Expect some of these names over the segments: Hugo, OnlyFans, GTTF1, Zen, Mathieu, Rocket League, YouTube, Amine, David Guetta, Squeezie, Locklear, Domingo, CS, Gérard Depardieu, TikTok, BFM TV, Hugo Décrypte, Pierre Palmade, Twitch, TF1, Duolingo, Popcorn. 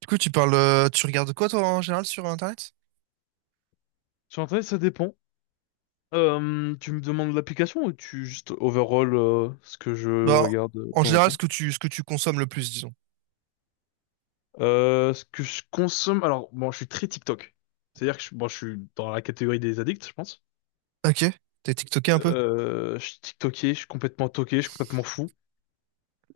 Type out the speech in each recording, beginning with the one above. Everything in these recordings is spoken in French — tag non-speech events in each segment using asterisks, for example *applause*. Du coup, tu parles, tu regardes quoi toi en général sur Internet? Sur Internet, ça dépend. Tu me demandes l'application ou tu juste overall ce que je Bah, regarde de en temps en général, ce temps? que tu, ce que tu consommes le plus, disons. Ce que je consomme, alors bon, je suis très TikTok. C'est-à-dire que je, bon, je suis dans la catégorie des addicts, je pense. Ok. T'es TikToké un peu? Je suis TikToké, je suis complètement toqué, je suis complètement fou.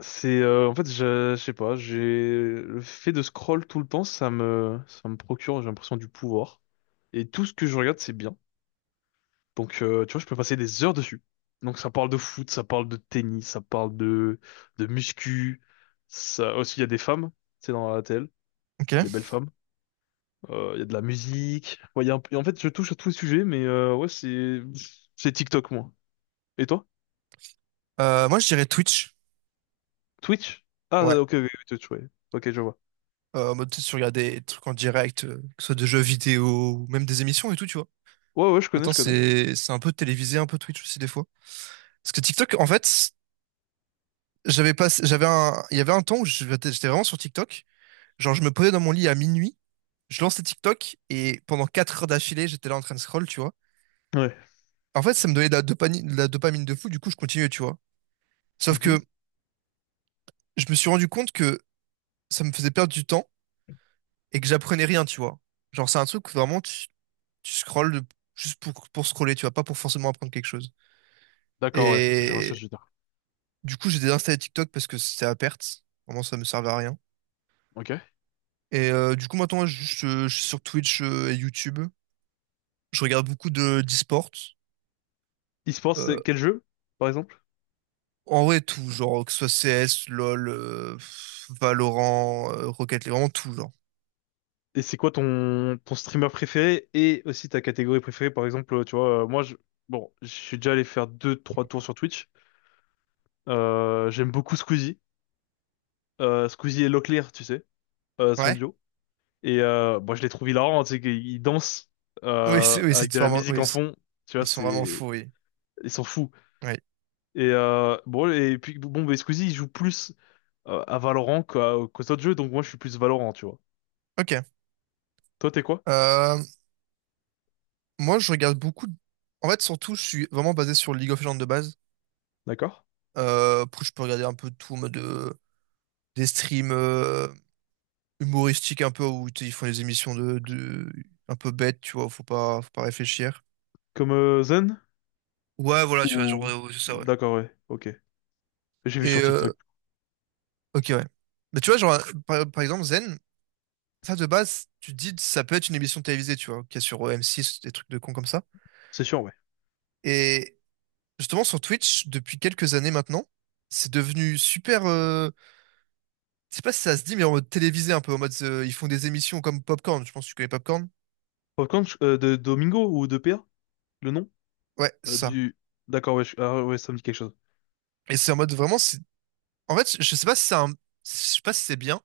C'est en fait, je sais pas, j'ai le fait de scroll tout le temps, ça me procure, j'ai l'impression du pouvoir. Et tout ce que je regarde, c'est bien. Donc, tu vois, je peux passer des heures dessus. Donc, ça parle de foot, ça parle de tennis, de muscu. Ça aussi, il y a des femmes, c'est dans la télé, Ok. des belles femmes. Il y a de la musique. Ouais, il y a un peu- En fait, je touche à tous les sujets, mais ouais, c'est TikTok, moi. Et toi? Moi, je dirais Twitch. Twitch? Ah, Ouais. Ok, ok, ok, Twitch, ouais. Ok, je vois. En mode, tu sais, tu regardes des trucs en direct, que ce soit de jeux vidéo, ou même des émissions et tout, tu vois. Ouais, ouais, je connais, Attends, je connais. c'est un peu télévisé, un peu Twitch aussi des fois. Parce que TikTok, en fait, j'avais pas, j'avais un, il y avait un temps où j'étais vraiment sur TikTok. Genre, je me posais dans mon lit à minuit, je lançais TikTok et pendant 4 heures d'affilée, j'étais là en train de scroll, tu vois. Ouais. En fait, ça me donnait de la dopamine, de la dopamine de fou, du coup, je continuais, tu vois. Sauf Mhm. que je me suis rendu compte que ça me faisait perdre du temps et que j'apprenais rien, tu vois. Genre, c'est un truc où vraiment tu scrolles juste pour scroller, tu vois, pas pour forcément apprendre quelque chose. D'accord, ouais, je vois ce Et que tu veux dire. du coup, j'ai désinstallé TikTok parce que c'était à perte. Vraiment, ça me servait à rien. Ok. Et du coup, maintenant, je suis sur Twitch et YouTube. Je regarde beaucoup de d'e-sport. E-sport, Euh, c'est quel jeu, par exemple? En vrai, tout, genre, que ce soit CS, LoL, Valorant, Rocket League, vraiment tout, genre. Et c'est quoi ton, ton streamer préféré et aussi ta catégorie préférée? Par exemple, tu vois, moi, je, bon, je suis déjà allé faire deux, trois tours sur Twitch. J'aime beaucoup Squeezie. Squeezie et Locklear, tu sais, son Ouais. duo. Et bon, je les trouve hilarants, tu sais, qu'ils dansent Oui, c'est avec de la vraiment. musique Oui, en fond. Tu vois, ils sont vraiment c'est, fous, oui. ils sont fous. Oui. Et bon, et puis bon, mais Squeezie, il joue plus à Valorant qu'aux autres jeux, donc moi, je suis plus Valorant, tu vois. Ok. Toi, t'es quoi? Euh, Moi, je regarde beaucoup. En fait, surtout, je suis vraiment basé sur League of Legends de base. D'accord? Après, je peux regarder un peu tout en mode des streams humoristiques un peu où tu sais, ils font des émissions de un peu bêtes, tu vois. Faut pas réfléchir. Comme Zen? Ouais, voilà, tu vois, genre, Ou... ouais, c'est ça, ouais. D'accord, ouais, ok. J'ai vu Et sur TikTok, ok, ouais. Mais tu vois, genre, par exemple, Zen, ça de base, tu te dis, ça peut être une émission télévisée, tu vois, qu'il y a sur m six des trucs de cons comme ça. c'est sûr, ouais. Et justement sur Twitch depuis quelques années maintenant. C'est devenu super. Je sais pas si ça se dit, mais en mode télévisé un peu, en mode ils font des émissions comme Popcorn. Je pense que tu connais Popcorn. Popcorn de Domingo ou de PA, le nom Ouais, c'est ça. du. D'accord, ouais, ouais, ça me dit quelque chose. Et c'est en mode vraiment. En fait, je sais pas si c'est un. Je sais pas si c'est bien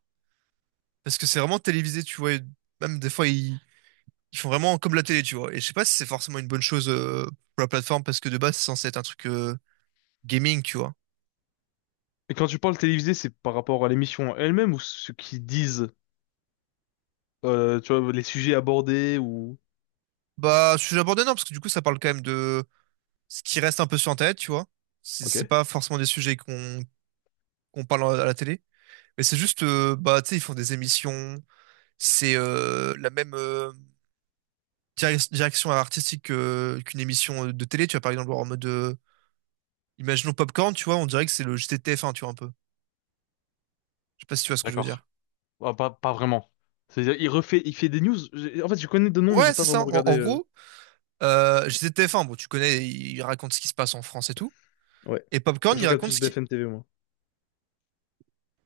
parce que c'est vraiment télévisé, tu vois. Et même des fois, ils font vraiment comme la télé, tu vois. Et je sais pas si c'est forcément une bonne chose pour la plateforme parce que de base, c'est censé être un truc gaming, tu vois. Et quand tu parles télévisé, c'est par rapport à l'émission elle-même ou ce qu'ils disent, tu vois, les sujets abordés ou. Bah, je suis abordé non parce que du coup, ça parle quand même de ce qui reste un peu sur Internet, tu vois. C'est Ok, c'est pas forcément des sujets qu'on parle à la télé. Mais c'est juste, bah, tu sais, ils font des émissions. C'est la même direction artistique qu'une émission de télé. Tu vois, par exemple, en mode, imaginons Popcorn, tu vois, on dirait que c'est le GTTF1, tu vois, un peu. Je sais pas si tu vois ce que je veux d'accord. dire. Ah, pas, pas vraiment. C'est-à-dire, il fait des news. En fait, je connais de nom, mais j'ai Ouais, pas c'est ça. vraiment En, regardé. en gros, GTTF1, bon, tu connais, il raconte ce qui se passe en France et tout. Ouais. Et Popcorn, Je il regarde raconte plus ce qui. BFM TV, moi.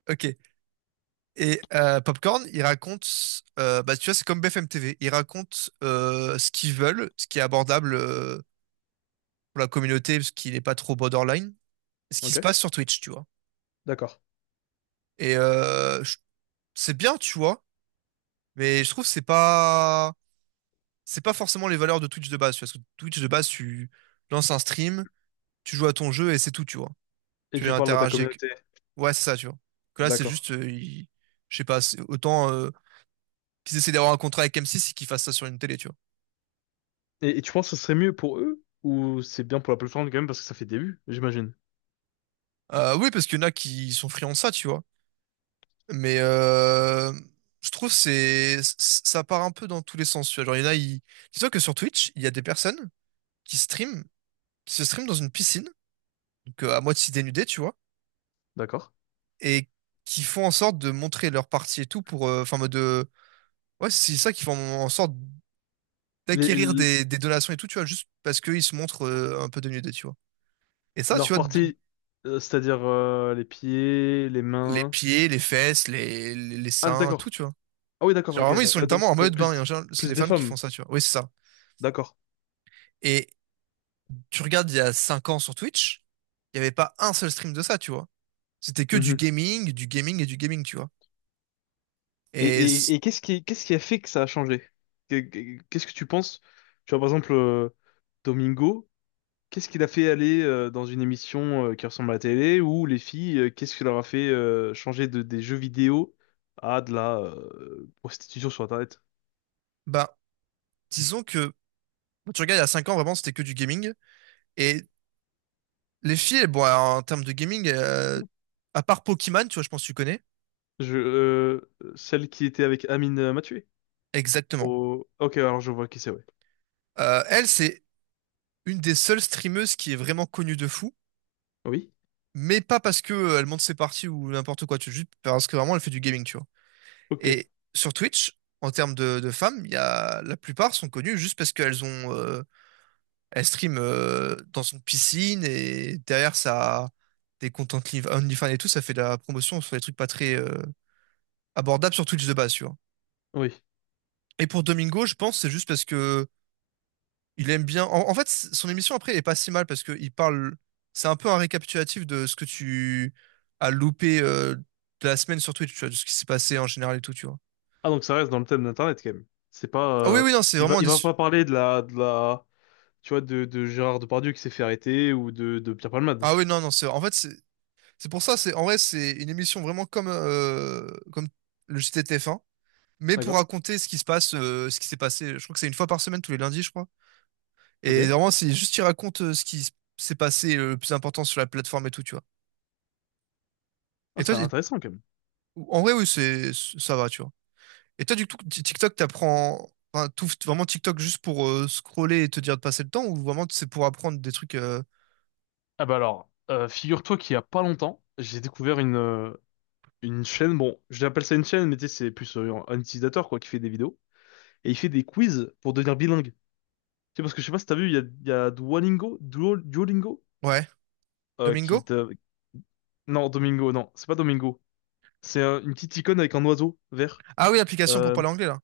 Ok. Et Popcorn, il raconte, bah, tu vois, c'est comme BFM TV. Ils racontent ce qu'ils veulent, ce qui est abordable, pour la communauté parce qu'il n'est pas trop borderline. Ce qui se Ok, passe sur Twitch, tu vois. d'accord. Et c'est bien, tu vois, mais je trouve que c'est pas forcément les valeurs de Twitch de base. Parce que Twitch de base, tu lances un stream, tu joues à ton jeu et c'est tout, tu vois. Et Tu tu parles à ta interagis avec. communauté, Ouais, c'est ça, tu vois. Que là, c'est d'accord. juste, je sais pas, autant qu'ils essaient d'avoir un contrat avec M6 et qu'ils fassent ça sur une télé, tu vois. Et tu penses que ce serait mieux pour eux ou c'est bien pour la plateforme quand même parce que ça fait début, j'imagine. Oui, parce qu'il y en a qui sont friands de ça, tu vois. Mais je trouve ça part un peu dans tous les sens, tu vois. Genre, il y en a, ils. Dis-toi que sur Twitch, il y a des personnes qui streament, qui se streament dans une piscine, donc à moitié dénudées, tu vois, D'accord. et qui font en sorte de montrer leur partie et tout pour, enfin, en mode, ouais, c'est ça qui font en sorte Les, d'acquérir l- des donations et tout, tu vois, juste parce qu'ils se montrent un peu dénudés, tu vois. Et ça, tu leurs vois, parties, c'est-à-dire les pieds, les les mains. pieds, les fesses, les Ah, seins, tout, d'accord. tu vois. Ah oui, d'accord, Genre, ok. vraiment, ils sont littéralement en donc mode bain, et en plus, général, c'est plus des des femmes qui font femmes, ça, tu vois. Oui, c'est ça. d'accord. Et tu regardes il y a 5 ans sur Twitch, il n'y avait pas un seul stream de ça, tu vois. C'était que Mhm. Du gaming et du gaming, tu vois. Et Et qu'est-ce qui a fait que ça a changé? Qu'est-ce que tu penses? Tu vois, par exemple, Domingo, qu'est-ce qu'il a fait aller dans une émission qui ressemble à la télé ou les filles, qu'est-ce qui leur a fait changer des jeux vidéo à de la prostitution sur Internet? bah, disons que bah, tu regardes il y a 5 ans, vraiment, c'était que du gaming. Et les filles, bon, alors, en termes de gaming, à part Pokémon, tu vois, je pense que tu connais. Celle qui était avec Amine Mathieu? Exactement. Oh, ok, alors je vois qui c'est, ouais. Elle, c'est une des seules streameuses qui est vraiment connue de fou. Oui? Mais pas parce que elle monte ses parties ou n'importe quoi, tu vois, juste parce que vraiment elle fait du gaming, tu vois. Ok. Et sur Twitch, en termes de femmes, il y a, la plupart sont connues juste parce qu'elles ont, elles streament dans une piscine et derrière ça, des comptes OnlyFans et tout, ça fait de la promotion sur des trucs pas très abordables sur Twitch de base, tu vois. Oui. Et pour Domingo, je pense que c'est juste parce que il aime bien. En fait, son émission après, elle est pas si mal parce que il parle. C'est un peu un récapitulatif de ce que tu as loupé de la semaine sur Twitch, tu vois, de ce qui s'est passé en général et tout, tu vois. Ah, donc ça reste dans le thème d'Internet, quand même. C'est Ah pas... oui, oui, non, c'est vraiment il des. va pas parler de la... De la... Tu vois, de Gérard Depardieu qui s'est fait arrêter ou de Pierre Palmade. Ah oui, non, non, c'est. En fait, C'est pour ça, c'est en vrai, c'est une émission vraiment comme le JT de TF1 mais pour D'accord? raconter ce qui se passe, ce qui s'est passé. Je crois que c'est une fois par semaine, tous les lundis, je crois. Et Ok. vraiment, c'est juste, il raconte ce qui s'est passé le plus important sur la plateforme et tout, tu vois. Ah, Et toi, ça a l'air intéressant, quand même. en vrai, oui, c'est, ça va, tu vois. Et toi, du coup, TikTok, t'apprends, enfin, tout, vraiment TikTok juste pour scroller et te dire de passer le temps, ou vraiment c'est pour apprendre des trucs, Ah bah alors, figure-toi qu'il y a pas longtemps, j'ai découvert une chaîne, bon, je l'appelle ça une chaîne, mais tu sais, c'est plus un utilisateur, quoi, qui fait des vidéos. Et il fait des quiz pour devenir bilingue. Tu sais, parce que je sais pas si t'as vu, il y a Duolingo, Duolingo ouais. Qui Domingo? te... Non, Domingo, non, c'est pas Domingo. C'est une petite icône avec un oiseau vert. Ah oui, l'application pour Euh, parler anglais, là.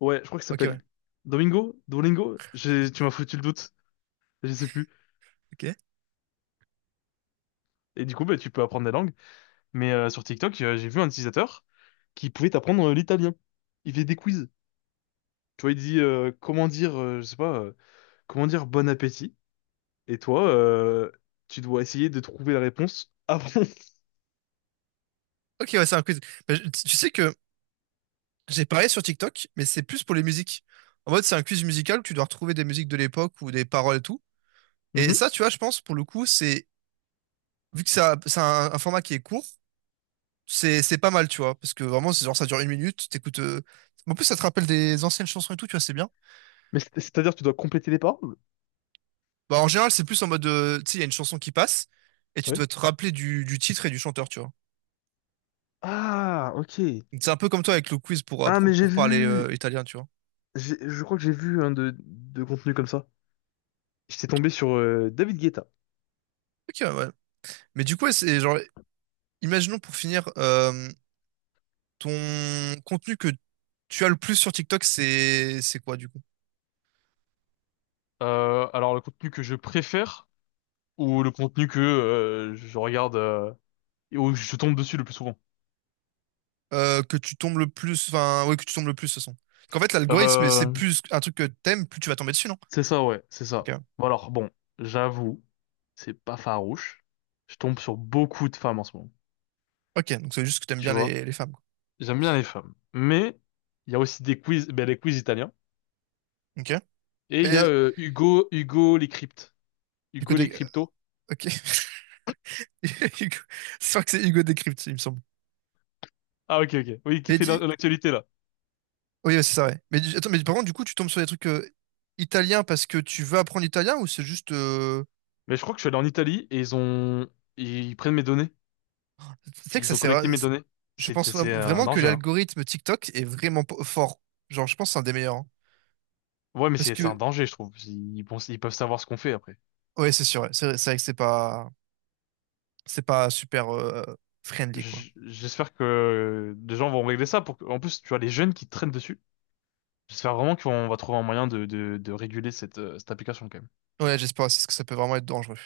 ouais, je crois qu'il Ok, s'appelle ouais. Domingo, Dolingo. Tu m'as foutu le doute, je sais plus. Ok. Et du coup, bah, tu peux apprendre des langues. Mais sur TikTok, j'ai vu un utilisateur qui pouvait t'apprendre l'italien. Il fait des quiz. Tu vois, il dit comment dire, je sais pas, comment dire bon appétit. Et toi, tu dois essayer de trouver la réponse avant. *laughs* Ok, ouais, c'est un quiz. Bah, tu sais que j'ai parlé sur TikTok, mais c'est plus pour les musiques. En mode, c'est un quiz musical où tu dois retrouver des musiques de l'époque ou des paroles et tout. Et Mhm. ça, tu vois, je pense, pour le coup, c'est, vu que un format qui est court, c'est pas mal, tu vois. Parce que vraiment, c'est genre, ça dure 1 minute, t'écoutes, en plus, ça te rappelle des anciennes chansons et tout, tu vois, c'est bien. Mais c'est-à-dire, tu dois compléter les paroles. Bah, en général, c'est plus en mode, tu sais, il y a une chanson qui passe, et tu Ouais. dois te rappeler du titre et du chanteur, tu vois. Ah, ok. Donc, c'est un peu comme toi avec le quiz pour, euh, Ah, pour, mais j'ai pour parler, vu, italien, tu vois. Je crois que j'ai vu un de contenu comme ça. J'étais tombé sur David Guetta. Ok, ouais. Mais du coup, ouais, c'est genre, imaginons pour finir, euh, ton contenu que tu as le plus sur TikTok, c'est quoi du coup? Alors le contenu que je préfère ou le contenu que je regarde et où je tombe dessus le plus souvent? Que tu tombes le plus, enfin ouais, que tu tombes le plus, ce sont. Qu'en fait, l'algorithme, c'est Euh, plus un truc que t'aimes, plus tu vas tomber dessus, non? c'est ça, ouais, c'est ça. Ok. Bon, alors bon, j'avoue, c'est pas farouche. Je tombe sur beaucoup de femmes en ce moment. Ok, donc c'est juste que t'aimes Tu bien vois, les femmes, quoi. j'aime bien les femmes, mais il y a aussi des quiz, ben, les quiz italiens Ok. et il y a Et Hugo, Hugo les cryptes, du coup, Hugo les cryptos. ok. *laughs* Hugo- Je crois que c'est Hugo Décrypte, il me semble. Ah ok ok. Oui, qui Mais fait l'actualité là. oui, ouais, c'est ça, ouais. Mais attends, mais par contre, du coup, tu tombes sur des trucs italiens parce que tu veux apprendre l'italien ou c'est juste, Mais je crois que je suis allé en Italie et ils prennent mes données. tu sais que ça Ils ont sert. collecté mes données. Je C'est pense vra- c'est un vraiment que danger hein. l'algorithme TikTok est vraiment fort. Genre, je pense que c'est un des meilleurs, hein. Ouais mais Parce c'est un que danger je trouve. Ils peuvent savoir ce qu'on fait après. ouais, c'est sûr, ouais. C'est vrai que c'est pas super friendly, quoi. J'espère que des gens vont régler ça pour que... En plus tu vois les jeunes qui traînent dessus. J'espère vraiment qu'on va trouver un moyen de réguler cette cette application quand même. Ouais, j'espère aussi parce que ça peut vraiment être dangereux.